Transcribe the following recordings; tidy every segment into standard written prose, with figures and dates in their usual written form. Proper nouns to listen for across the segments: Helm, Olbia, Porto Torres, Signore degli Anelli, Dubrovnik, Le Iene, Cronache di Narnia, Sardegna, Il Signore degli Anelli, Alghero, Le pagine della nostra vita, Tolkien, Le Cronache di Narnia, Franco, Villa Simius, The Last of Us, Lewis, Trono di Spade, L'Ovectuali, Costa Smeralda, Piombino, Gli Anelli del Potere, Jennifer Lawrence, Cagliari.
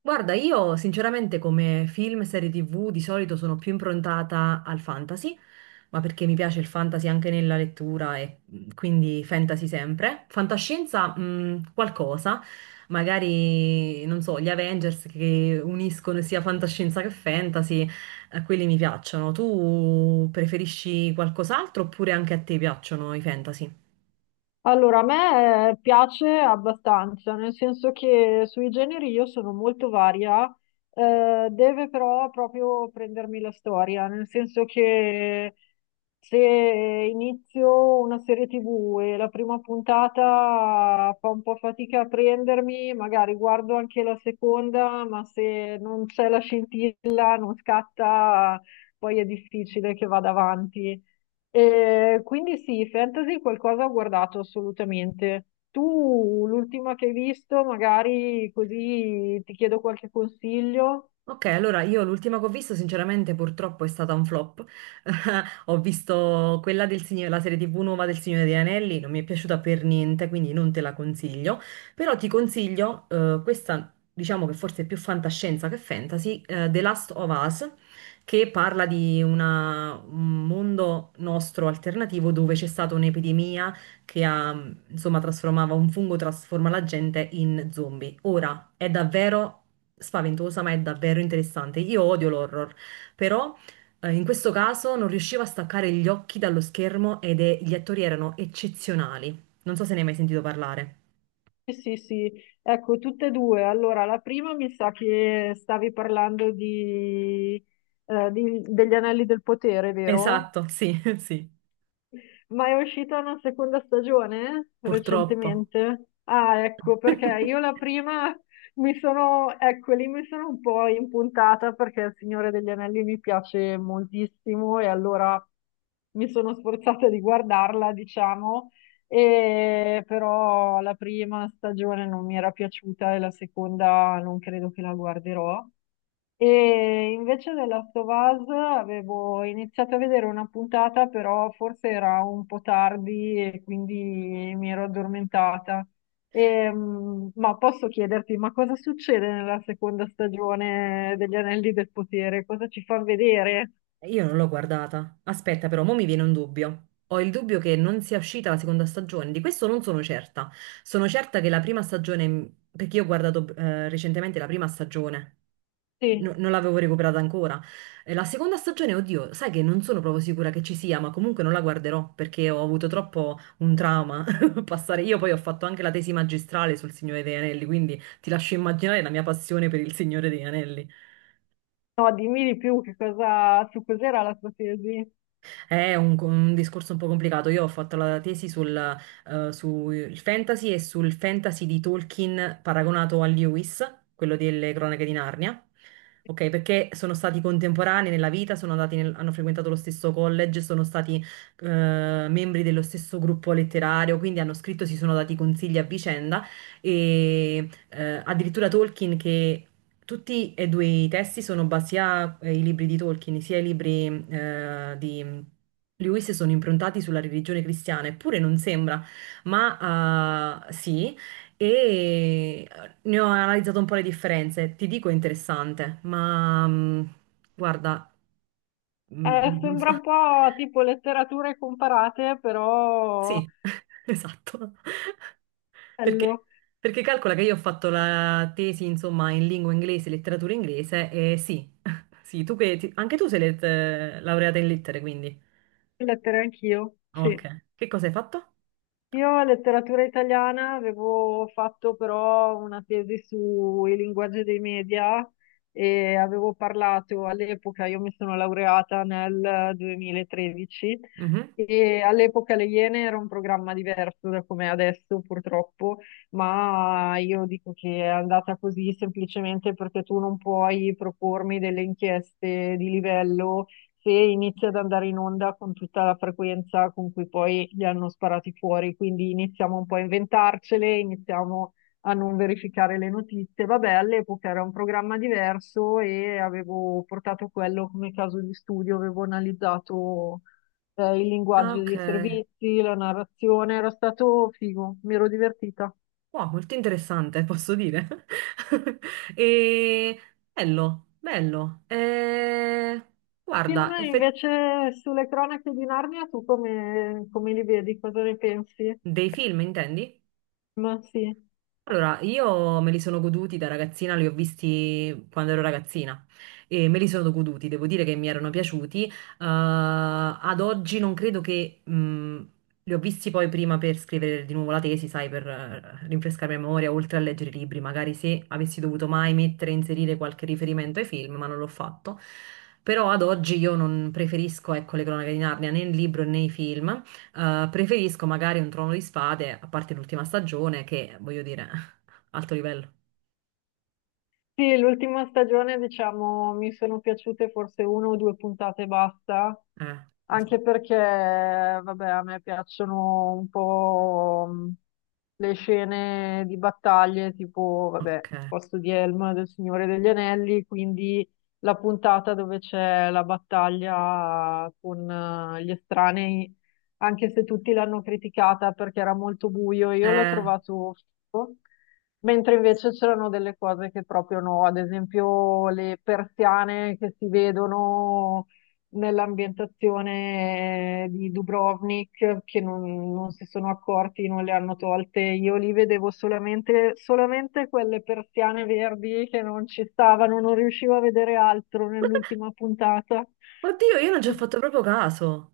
Guarda, io sinceramente come film e serie TV di solito sono più improntata al fantasy, ma perché mi piace il fantasy anche nella lettura quindi fantasy sempre. Fantascienza, qualcosa, magari, non so, gli Avengers che uniscono sia fantascienza che fantasy, quelli mi piacciono. Tu preferisci qualcos'altro oppure anche a te piacciono i fantasy? Allora, a me piace abbastanza, nel senso che sui generi io sono molto varia, deve però proprio prendermi la storia, nel senso che se inizio una serie TV e la prima puntata fa un po' fatica a prendermi, magari guardo anche la seconda, ma se non c'è la scintilla, non scatta, poi è difficile che vada avanti. Quindi sì, fantasy qualcosa ho guardato assolutamente. Tu l'ultima che hai visto, magari così ti chiedo qualche consiglio. Ok, allora io l'ultima che ho visto, sinceramente, purtroppo è stata un flop. Ho visto quella del Signore, la serie TV nuova del Signore degli Anelli, non mi è piaciuta per niente, quindi non te la consiglio. Però ti consiglio questa, diciamo che forse è più fantascienza che fantasy, The Last of Us, che parla di un mondo nostro alternativo dove c'è stata un'epidemia che ha insomma, trasformava un fungo, trasforma la gente in zombie. Ora, è davvero spaventosa, ma è davvero interessante. Io odio l'horror, però in questo caso non riuscivo a staccare gli occhi dallo schermo gli attori erano eccezionali. Non so se ne hai mai sentito parlare. Sì, sì, sì. Ecco, tutte e due. Allora, la prima mi sa che stavi parlando di, degli Anelli del Potere, vero? Esatto, sì, sì, Ma è uscita una seconda stagione purtroppo. recentemente? Ah, ecco, perché io la prima mi sono, ecco, lì mi sono un po' impuntata perché Il Signore degli Anelli mi piace moltissimo e allora mi sono sforzata di guardarla, diciamo, e però la prima stagione non mi era piaciuta e la seconda non credo che la guarderò. E invece The Last of Us avevo iniziato a vedere una puntata, però forse era un po' tardi e quindi mi ero addormentata. Ma posso chiederti, ma cosa succede nella seconda stagione degli Anelli del Potere? Cosa ci fa vedere? Io non l'ho guardata. Aspetta, però, mo mi viene un dubbio. Ho il dubbio che non sia uscita la seconda stagione. Di questo non sono certa. Sono certa che la prima stagione, perché io ho guardato recentemente la prima stagione, Sì, non l'avevo recuperata ancora. E la seconda stagione, oddio, sai che non sono proprio sicura che ci sia, ma comunque non la guarderò perché ho avuto troppo un trauma passare. Io poi ho fatto anche la tesi magistrale sul Signore degli Anelli, quindi ti lascio immaginare la mia passione per il Signore degli Anelli. no, dimmi di più che cosa, su cos'era la tua tesi. È un discorso un po' complicato. Io ho fatto la tesi sul fantasy e sul fantasy di Tolkien paragonato a Lewis, quello delle Cronache di Narnia. Ok, perché sono stati contemporanei nella vita, sono andati hanno frequentato lo stesso college, sono stati eh, membri dello stesso gruppo letterario, quindi hanno scritto, si sono dati consigli a vicenda e addirittura Tolkien che tutti e due i testi sono basati sia i libri di Tolkien, sia i libri di Lewis sono improntati sulla religione cristiana, eppure non sembra, ma sì, e ne ho analizzato un po' le differenze. Ti dico è interessante, ma guarda, non so. Sembra un po' tipo letterature comparate, però Sì, esatto. Perché, bello, perché calcola che io ho fatto la tesi, insomma, in lingua inglese, letteratura inglese, e sì, sì, tu che anche tu sei laureata in lettere, quindi. lettere anch'io, Ok. sì. Che cosa hai fatto? Io letteratura italiana avevo fatto però una tesi sui linguaggi dei media e avevo parlato all'epoca, io mi sono laureata nel 2013 Mhm. e all'epoca Le Iene era un programma diverso da come è adesso purtroppo, ma io dico che è andata così semplicemente perché tu non puoi propormi delle inchieste di livello se inizia ad andare in onda con tutta la frequenza con cui poi li hanno sparati fuori, quindi iniziamo un po' a inventarcele, iniziamo a non verificare le notizie. Vabbè, all'epoca era un programma diverso e avevo portato quello come caso di studio, avevo analizzato il Ah, linguaggio ok. dei servizi, la narrazione, era stato figo, mi ero divertita. Wow, molto interessante, posso dire. E... Bello, bello. Film Guarda, invece sulle Cronache di Narnia, tu come, come li vedi? Cosa ne pensi? dei film, intendi? Ma sì. Allora, io me li sono goduti da ragazzina, li ho visti quando ero ragazzina e me li sono goduti, devo dire che mi erano piaciuti. Ad oggi non credo che... li ho visti poi prima per scrivere di nuovo la tesi, sai, per rinfrescare la memoria, oltre a leggere i libri, magari se avessi dovuto mai mettere, inserire qualche riferimento ai film, ma non l'ho fatto. Però ad oggi io non preferisco, ecco, le cronache di Narnia né il libro né i film. Preferisco magari un Trono di Spade, a parte l'ultima stagione, che voglio dire, alto livello. Sì, l'ultima stagione, diciamo, mi sono piaciute forse una o due puntate e basta, Esatto. anche perché, vabbè, a me piacciono un po' le scene di battaglie, tipo, vabbè, Ok. posto di Helm del Signore degli Anelli, quindi la puntata dove c'è la battaglia con gli estranei, anche se tutti l'hanno criticata perché era molto buio, io l'ho Eh, trovato figo. Mentre invece c'erano delle cose che proprio no, ad esempio le persiane che si vedono nell'ambientazione di Dubrovnik, che non, non si sono accorti, non le hanno tolte. Io lì vedevo solamente, solamente quelle persiane verdi che non ci stavano, non riuscivo a vedere altro nell'ultima puntata. oddio, io non ci ho fatto proprio caso.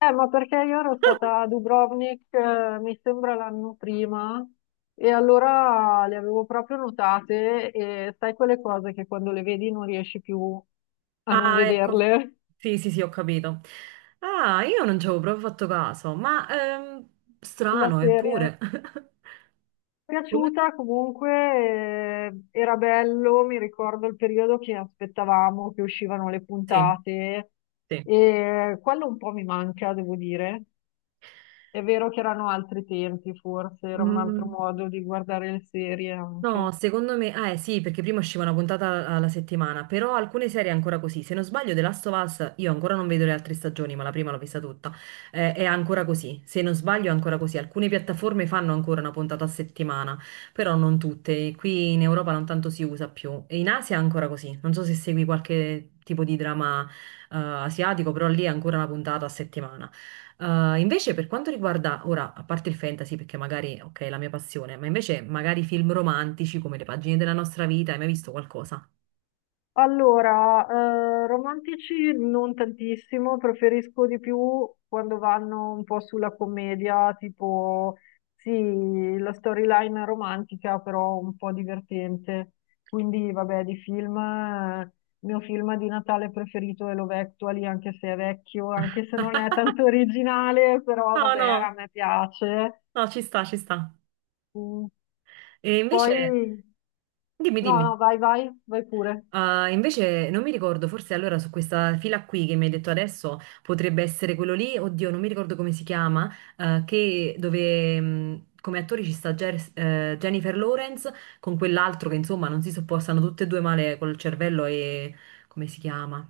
Ma perché io ero stata a Dubrovnik, mi sembra l'anno prima, e allora le avevo proprio notate e sai quelle cose che quando le vedi non riesci più a non Ah, ecco. vederle, Sì, sì, sì, ho capito. Ah, io non ci avevo proprio fatto caso, ma la strano, serie. eppure. Mi è Come? piaciuta comunque, era bello, mi ricordo il periodo che aspettavamo che uscivano le Sì, puntate sì. e quello un po' mi manca, devo dire. È vero che erano altri tempi, forse era un altro Mm. modo di guardare le serie No, anche. secondo me, sì, perché prima usciva una puntata alla settimana, però alcune serie è ancora così. Se non sbaglio, The Last of Us, io ancora non vedo le altre stagioni, ma la prima l'ho vista tutta, è ancora così. Se non sbaglio, è ancora così. Alcune piattaforme fanno ancora una puntata a settimana, però non tutte. Qui in Europa non tanto si usa più. E in Asia è ancora così. Non so se segui qualche tipo di drama, asiatico, però lì è ancora una puntata a settimana. Invece per quanto riguarda, ora, a parte il fantasy, perché magari, ok, è la mia passione, ma invece magari film romantici come Le pagine della nostra vita, hai mai visto qualcosa? Allora, romantici non tantissimo, preferisco di più quando vanno un po' sulla commedia, tipo, sì, la storyline romantica, però un po' divertente. Quindi, vabbè, di film, il mio film di Natale preferito è L'Ovectuali, anche se è vecchio, anche se non è tanto originale, però No, vabbè, a no, me piace. no, ci sta, ci sta. Mm, E invece, poi, dimmi, no, dimmi. no, vai, vai, vai pure. Invece non mi ricordo, forse allora su questa fila qui che mi hai detto adesso potrebbe essere quello lì, oddio, non mi ricordo come si chiama, che dove come attori ci sta Jennifer Lawrence con quell'altro che insomma non si sopportano tutte e due male col cervello e come si chiama?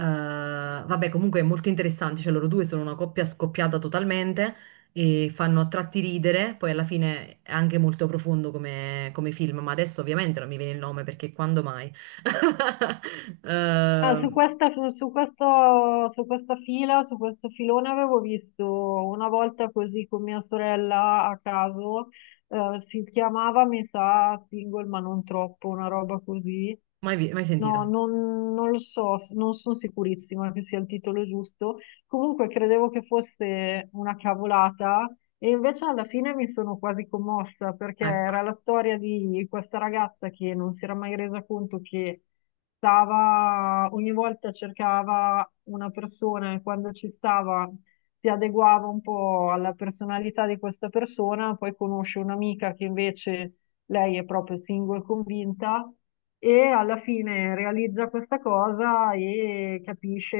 Vabbè, comunque è molto interessante, cioè loro due sono una coppia scoppiata totalmente e fanno a tratti ridere, poi alla fine è anche molto profondo come film, ma adesso ovviamente non mi viene il nome perché quando mai? Ah, su Eh, questa, su, su questo, su questa fila, su questo filone avevo visto una volta così con mia sorella a caso, si chiamava, mi sa, Single ma non troppo, una roba così. mai, mai sentito? No, non, non lo so, non sono sicurissima che sia il titolo giusto. Comunque credevo che fosse una cavolata e invece alla fine mi sono quasi commossa perché Ecco. era la storia di questa ragazza che non si era mai resa conto che stava, ogni volta cercava una persona e quando ci stava si adeguava un po' alla personalità di questa persona, poi conosce un'amica che invece lei è proprio single convinta e alla fine realizza questa cosa e capisce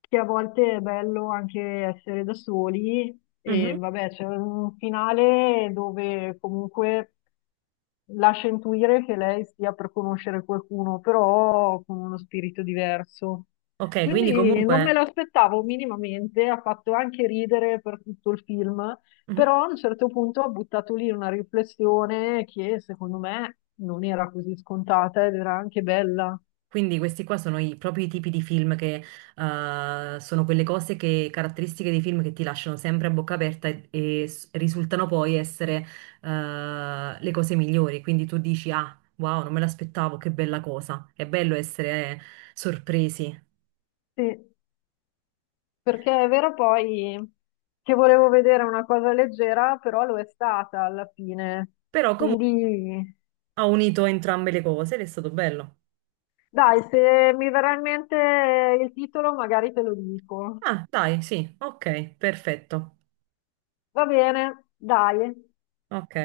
che a volte è bello anche essere da soli e Mhm. vabbè, c'è un finale dove comunque lascia intuire che lei stia per conoscere qualcuno, però con uno spirito diverso. Ok, quindi Quindi non me comunque... l'aspettavo minimamente, ha fatto anche ridere per tutto il film, mhm. però a un certo punto ha buttato lì una riflessione che secondo me non era così scontata ed era anche bella. Quindi questi qua sono i propri tipi di film che sono quelle cose che, caratteristiche dei film che ti lasciano sempre a bocca aperta e, risultano poi essere le cose migliori. Quindi tu dici, ah, wow, non me l'aspettavo, che bella cosa. È bello essere sorpresi. Sì, perché è vero poi che volevo vedere una cosa leggera, però lo è stata alla fine. Però comunque Quindi ha unito entrambe le cose ed è stato bello. dai, se mi verrà in mente il titolo magari te lo dico. Ah, dai, sì, ok, perfetto. Va bene, dai. Ok.